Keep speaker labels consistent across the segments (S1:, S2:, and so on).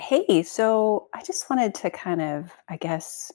S1: Hey, so I just wanted to kind of, I guess,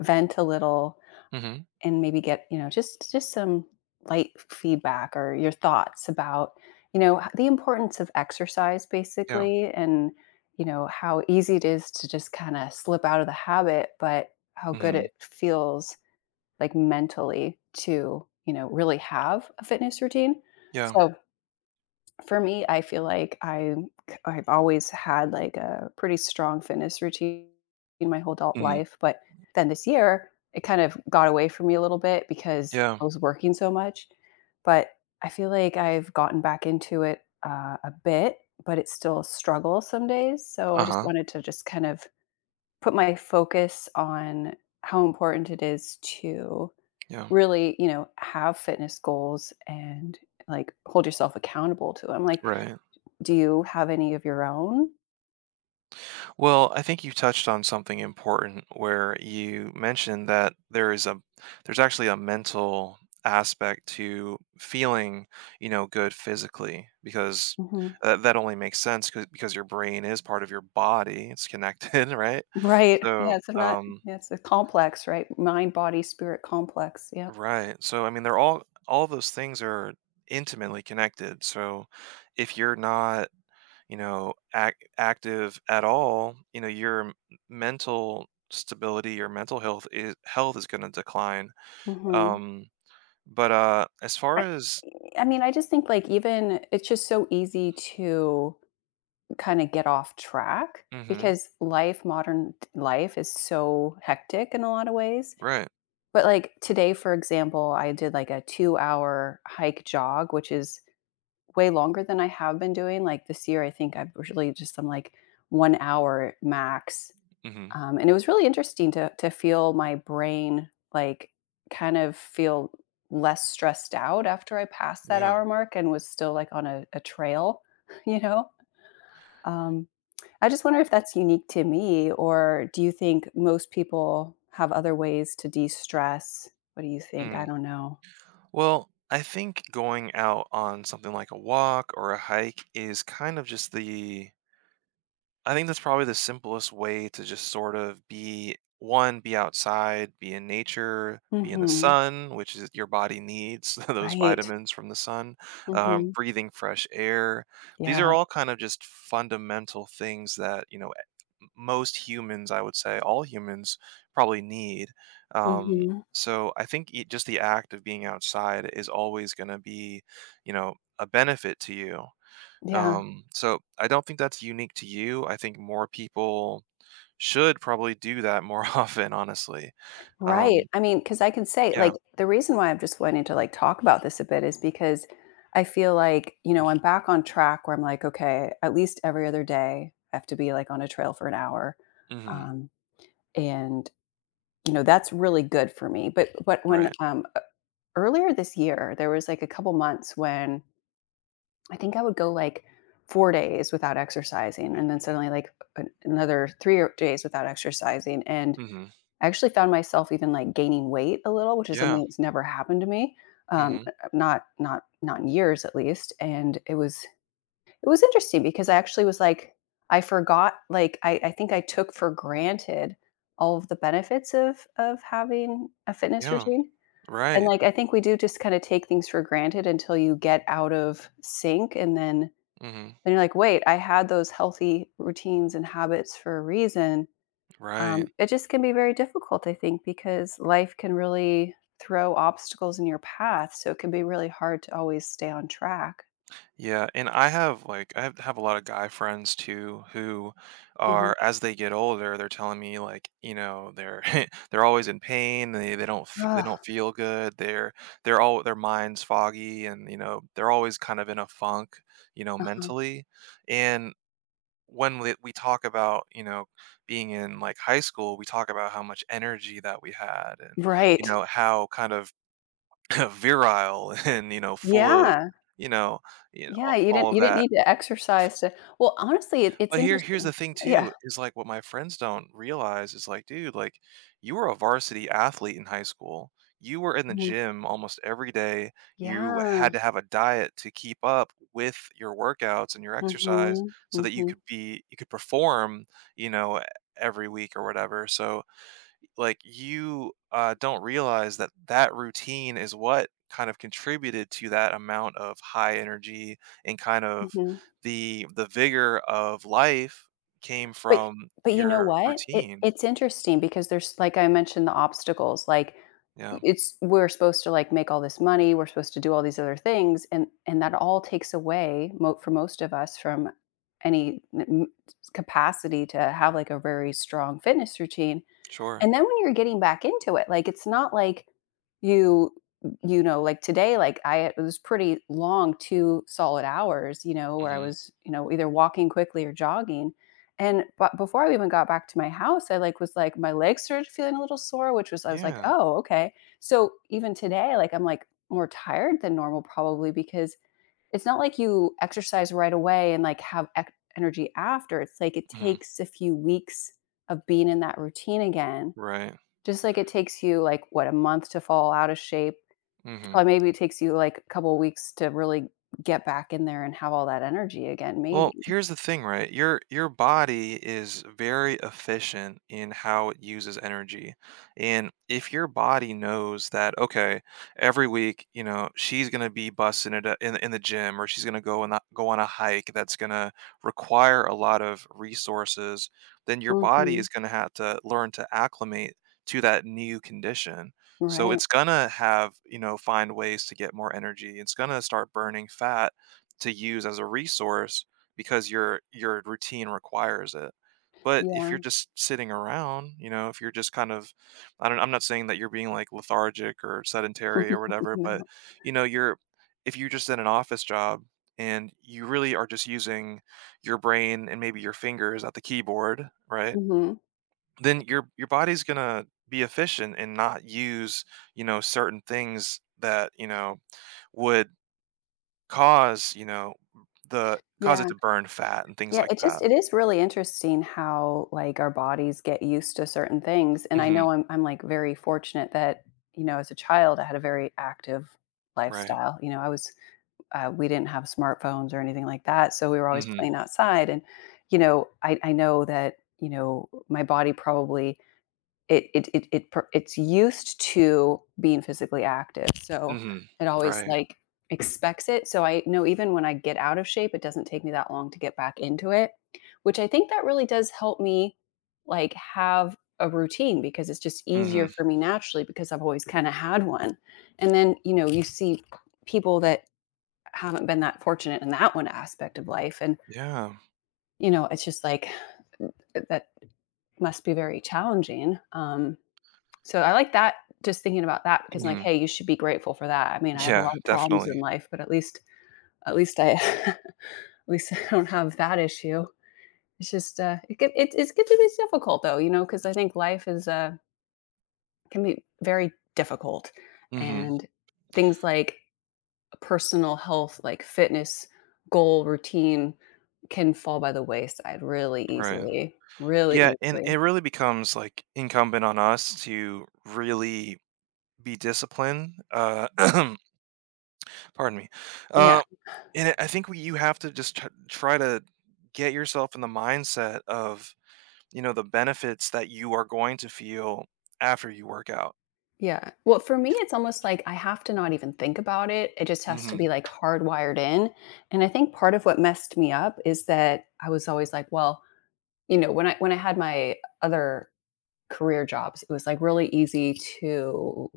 S1: vent a little
S2: Mhm.
S1: and maybe get, just some light feedback or your thoughts about, the importance of exercise
S2: Yeah.
S1: basically and, how easy it is to just kind of slip out of the habit, but how good
S2: Mhm.
S1: it feels like mentally to, really have a fitness routine.
S2: Yeah.
S1: So for me, I feel like I've always had, like, a pretty strong fitness routine my whole adult
S2: Mhm.
S1: life, but then this year, it kind of got away from me a little bit because
S2: Yeah.
S1: I was working so much, but I feel like I've gotten back into it, a bit, but it's still a struggle some days, so I just
S2: Uh-huh.
S1: wanted to just kind of put my focus on how important it is to
S2: Yeah.
S1: really, have fitness goals and, like, hold yourself accountable to them, like,
S2: Right.
S1: do you have any of your own?
S2: Well, I think you touched on something important where you mentioned that there is a there's actually a mental aspect to feeling, you know, good physically because
S1: Mhm.
S2: that only makes sense because your brain is part of your body. It's connected, right?
S1: Right.
S2: So,
S1: Yeah, it's a, not,
S2: um
S1: yeah, it's a complex, right? Mind, body, spirit complex. Yep.
S2: right. So, I mean, they're all those things are intimately connected. So, if you're not you know active at all, you know, your mental stability, your mental health is going to decline,
S1: Mhm.
S2: um but as far
S1: I
S2: as
S1: I mean, I just think, like, even it's just so easy to kinda get off track
S2: mhm
S1: because life modern life is so hectic in a lot of ways.
S2: right
S1: But, like, today, for example, I did, like, a two-hour hike jog, which is way longer than I have been doing. Like, this year, I think I've really just done, like, 1 hour max.
S2: mhm
S1: And it was really interesting to feel my brain, like, kind of feel less stressed out after I passed that
S2: yeah
S1: hour mark and was still, like, on a trail, you know? Um, I just wonder if that's unique to me, or do you think most people have other ways to de-stress? What do you think? I
S2: mm.
S1: don't know.
S2: Well, I think going out on something like a walk or a hike is kind of just the I think that's probably the simplest way to just sort of be outside, be in nature, be in the
S1: Mhm.
S2: sun, which is your body needs those
S1: Right.
S2: vitamins from the sun,
S1: Mhm.
S2: breathing fresh air. These
S1: Yeah.
S2: are all kind of just fundamental things that, you know, most humans, I would say, all humans probably need. Um,
S1: Mhm.
S2: so I think just the act of being outside is always going to be, you know, a benefit to you.
S1: Yeah.
S2: So I don't think that's unique to you. I think more people should probably do that more often, honestly.
S1: Right.
S2: Um,
S1: I mean, because I can say, like,
S2: yeah.
S1: the reason why I'm just wanting to, like, talk about this a bit is because I feel like, I'm back on track where I'm like, okay, at least every other day, I have to be, like, on a trail for an hour.
S2: Hmm.
S1: Um, and, that's really good for me. But when,
S2: Right.
S1: e earlier this year, there was, like, a couple months when I think I would go, like, 4 days without exercising and then suddenly, like, an another 3 or days without exercising, and
S2: Hmm.
S1: I actually found myself even, like, gaining weight a little, which is
S2: Yeah.
S1: something that's never happened to me,
S2: Hmm.
S1: not in years at least, and it was interesting because I actually was like I forgot, like, I think I took for granted all of the benefits of having a fitness
S2: Yeah.
S1: routine, and,
S2: Right.
S1: like, I think we do just kinda take things for granted until you get out of sync, and then
S2: Hmm.
S1: then you're like, "Wait, I had those healthy routines and habits for a reason,
S2: Right.
S1: it just can be very difficult, I think, because life can really throw obstacles in your path. So it can be really hard to always stay on track."
S2: Yeah, and I have like I have a lot of guy friends too who
S1: Uh-huh.
S2: are as they get older, they're telling me like, you know, they're they're always in pain, they
S1: Ugh,
S2: don't feel good. They're all their minds foggy and you know, they're always kind of in a funk, you know,
S1: uh-huh.
S2: mentally. And when we talk about, you know, being in like high school, we talk about how much energy that we had and you
S1: Right.
S2: know, how kind of virile and you know, full of
S1: Yeah.
S2: you know, you know
S1: Yeah. You
S2: all
S1: didn't
S2: of
S1: you didn't
S2: that
S1: need to exercise to well, honestly, it's
S2: but here's
S1: interesting.
S2: the thing
S1: Yeah.
S2: too, is, like, what my friends don't realize is, like, dude, like, you were a varsity athlete in high school. You were in the
S1: Mhm.
S2: gym almost every day. You had
S1: Yeah.
S2: to have a diet to keep up with your workouts and your exercise
S1: Hmm.
S2: so that
S1: Hmm.
S2: you could perform, you know, every week or whatever, so like you don't realize that that routine is what kind of contributed to that amount of high energy and kind of
S1: Hmm.
S2: the vigor of life came
S1: But
S2: from
S1: but you know
S2: your
S1: what?
S2: routine.
S1: It's interesting because there's like I mentioned the obstacles, like,
S2: Yeah,
S1: it's we're supposed to, like, make all this money, we're supposed to do all these other things, and that all takes away mo for most of us from any n- m capacity to have, like, a very strong fitness routine.
S2: sure.
S1: And then when you're getting back into it, like, it's not like you you know, like today, like I it was pretty long, 2 solid hours, you know, where I
S2: Hmm.
S1: was, you know, either walking quickly or jogging. And but before I even got back to my house, I, like, was like my legs started feeling a little sore, which was I was like,
S2: Yeah.
S1: "Oh, okay." So even today, like, I'm, like, more tired than normal probably because it's not like you exercise right away and, like, have ec energy after. It's like it
S2: Hmm.
S1: takes a few weeks of being in that routine again,
S2: Right.
S1: just like it takes you, like, what, a month to fall out of shape,
S2: Hmm.
S1: probably maybe it takes you, like, a couple of weeks to really get back in there and have all that energy again,
S2: Well,
S1: maybe.
S2: here's the thing, right? Your body is very efficient in how it uses energy. And if your body knows that okay, every week, you know, she's going to be busting it in the gym or she's going to go on a hike that's going to require a lot of resources, then your body
S1: Mhm.
S2: is going to have to learn to acclimate to that new condition. So
S1: Right.
S2: it's going to have, you know, find ways to get more energy. It's going to start burning fat to use as a resource because your routine requires it. But if
S1: Yeah.
S2: you're just sitting around, you know, if you're just kind of I'm not saying that you're being like lethargic or sedentary or whatever, but
S1: No.
S2: you know, you're if you're just in an office job and you really are just using your brain and maybe your fingers at the keyboard, right?
S1: Mhm.
S2: Then your body's going to be efficient and not use, you know, certain things that, you know, would cause, you know, the cause it
S1: Yeah.
S2: to burn fat and things
S1: Yeah,
S2: like
S1: it just
S2: that.
S1: it is really interesting how, like, our bodies get used to certain things, and I
S2: Mhm.
S1: know I'm, like, very fortunate that, as a child, I had a very active
S2: Right.
S1: lifestyle, you know, I was we didn't have smartphones or anything like that, so we were always
S2: Mhm.
S1: playing outside, and, I know that, my body probably it's used to being physically active, so
S2: Mhm.
S1: it always,
S2: Right.
S1: like, expects it, so I know even when I get out of shape, it doesn't take me that long to get back into it, which I think that really does help me, like, have a routine because it's just easier
S2: Mhm.
S1: for me naturally because I've always kinda had one, and then, you see people that haven't been that fortunate in that one aspect of life, and
S2: Yeah.
S1: you know, it's just like that must be very challenging. So I like that, just thinking about that, because I'm like,
S2: Mhm.
S1: hey, you should be grateful for that. I mean, I have a lot
S2: Yeah,
S1: of problems in
S2: definitely.
S1: life, but at least I at least I don't have that issue. It's just, it's good to be difficult though, you know, because I think life is can be very difficult,
S2: Mhm.
S1: and things like personal health, like fitness goal routine, can fall by the wayside really
S2: Right.
S1: easily,
S2: Yeah,
S1: really
S2: and
S1: easily.
S2: it really becomes, like, incumbent on us to really be disciplined, pardon me,
S1: Yeah,
S2: uh, and I think we you have to just tr try to get yourself in the mindset of, you know, the benefits that you are going to feel after you work out.
S1: yeah. Well, for me, it's almost like I have to not even think about it. It just has to be
S2: Mhm.
S1: like hardwired in. And I think part of what messed me up is that I was always like, well, you know, when I had my other career jobs, it was like really easy to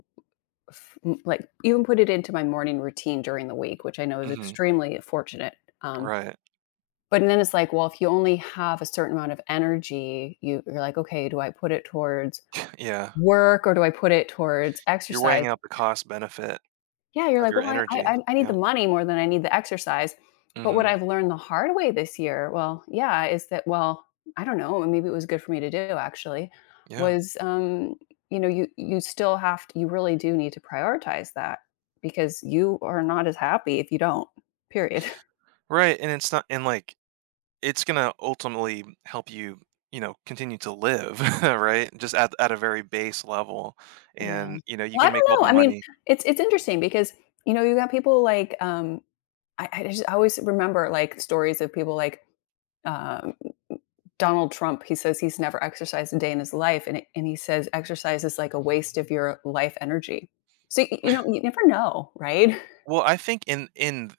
S1: like even put it into my morning routine during the week, which I know is
S2: Mhm.
S1: extremely fortunate. um,
S2: Right.
S1: But then it's like, well, if you only have a certain amount of energy, you're like, "Okay, do I put it towards
S2: Yeah.
S1: work or do I put it towards
S2: You're
S1: exercise?"
S2: weighing out the cost benefit.
S1: Yeah, you're
S2: Of
S1: like,
S2: your
S1: "Well,
S2: energy.
S1: I need the
S2: Yeah.
S1: money more than I need the exercise." But what
S2: Mhm.
S1: I've learned the hard way this year, well, yeah, is that well, I don't know, maybe it was good for me to do actually,
S2: Yeah.
S1: was, you know, you still have to you really do need to prioritize that because you are not as happy if you don't, period.
S2: Right, and it's not and, like, it's gonna ultimately help you, you know, continue to live, right? Just at a very base level,
S1: Yeah.
S2: and, you know, you
S1: Well, I
S2: can make
S1: don't
S2: all
S1: know.
S2: the
S1: I mean,
S2: money
S1: it's interesting because, you know, you got people like, I always remember, like, stories of people like, um, Donald Trump, he says he's never exercised a day in his life, and he says exercise is like a waste of your life energy. So, y you know, you never know, right?
S2: well, I think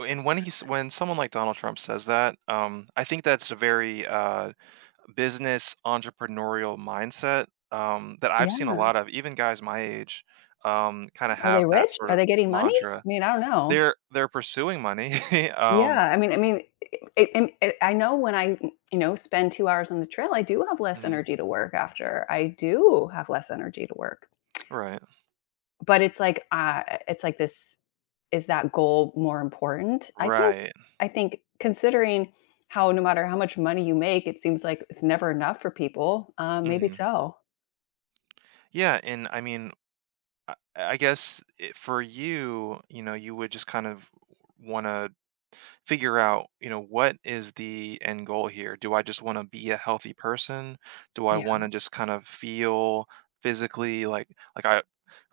S2: in when someone like Donald Trump says that, I think that's a very, business entrepreneurial mindset, that
S1: Yeah.
S2: I've seen a lot of, even guys my age, kinda
S1: Are they
S2: have that
S1: rich?
S2: sort
S1: Are they
S2: of
S1: getting money? I
S2: mantra.
S1: mean, I don't know.
S2: They're pursuing money, um
S1: Yeah. I mean, it I know when I, you know, spend 2 hours on the trail, I do have less
S2: Mhm.
S1: energy to work after. I do have less energy to work.
S2: Right.
S1: But it's like this. Is that goal more important?
S2: Right.
S1: I think considering how no matter how much money you make, it seems like it's never enough for people, maybe
S2: Mhm.
S1: so.
S2: Yeah, and I mean, I guess it for you, you know, you would just kind of wanna figure out, you know, what is the end goal here? Do I just want to be a healthy person? Do I
S1: Yeah.
S2: want to just kind of feel physically like I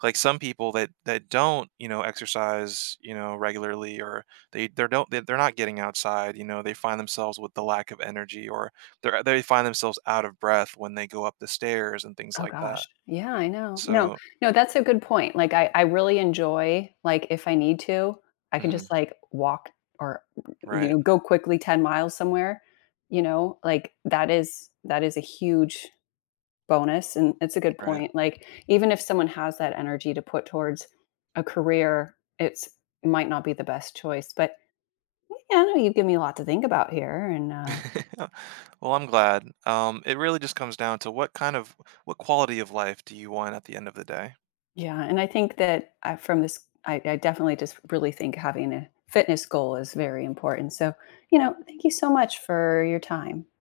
S2: like some people that don't, you know, exercise, you know, regularly or they don't they, they're not getting outside, you know, they find themselves with the lack of energy or they find themselves out of breath when they go up the stairs and things
S1: Oh
S2: like that.
S1: gosh. Yeah, I know. No,
S2: So,
S1: no, that's a good point. Like I really enjoy, like, if I need to, I can
S2: mhm,
S1: just like walk or, you
S2: right,
S1: know, go quickly 10 miles somewhere, you know, like that is a huge bonus, and it's a good
S2: right.
S1: point. Like, even if someone has that energy to put towards a career, it might not be the best choice. But yeah, no, you give me a lot to think about here, and
S2: Well, I'm glad. It really just comes down to what kind of what quality of life do you want at the end of the day?
S1: yeah, and I think that from this, I definitely just really think having a fitness goal is very important. So, you know, thank you so much for your time.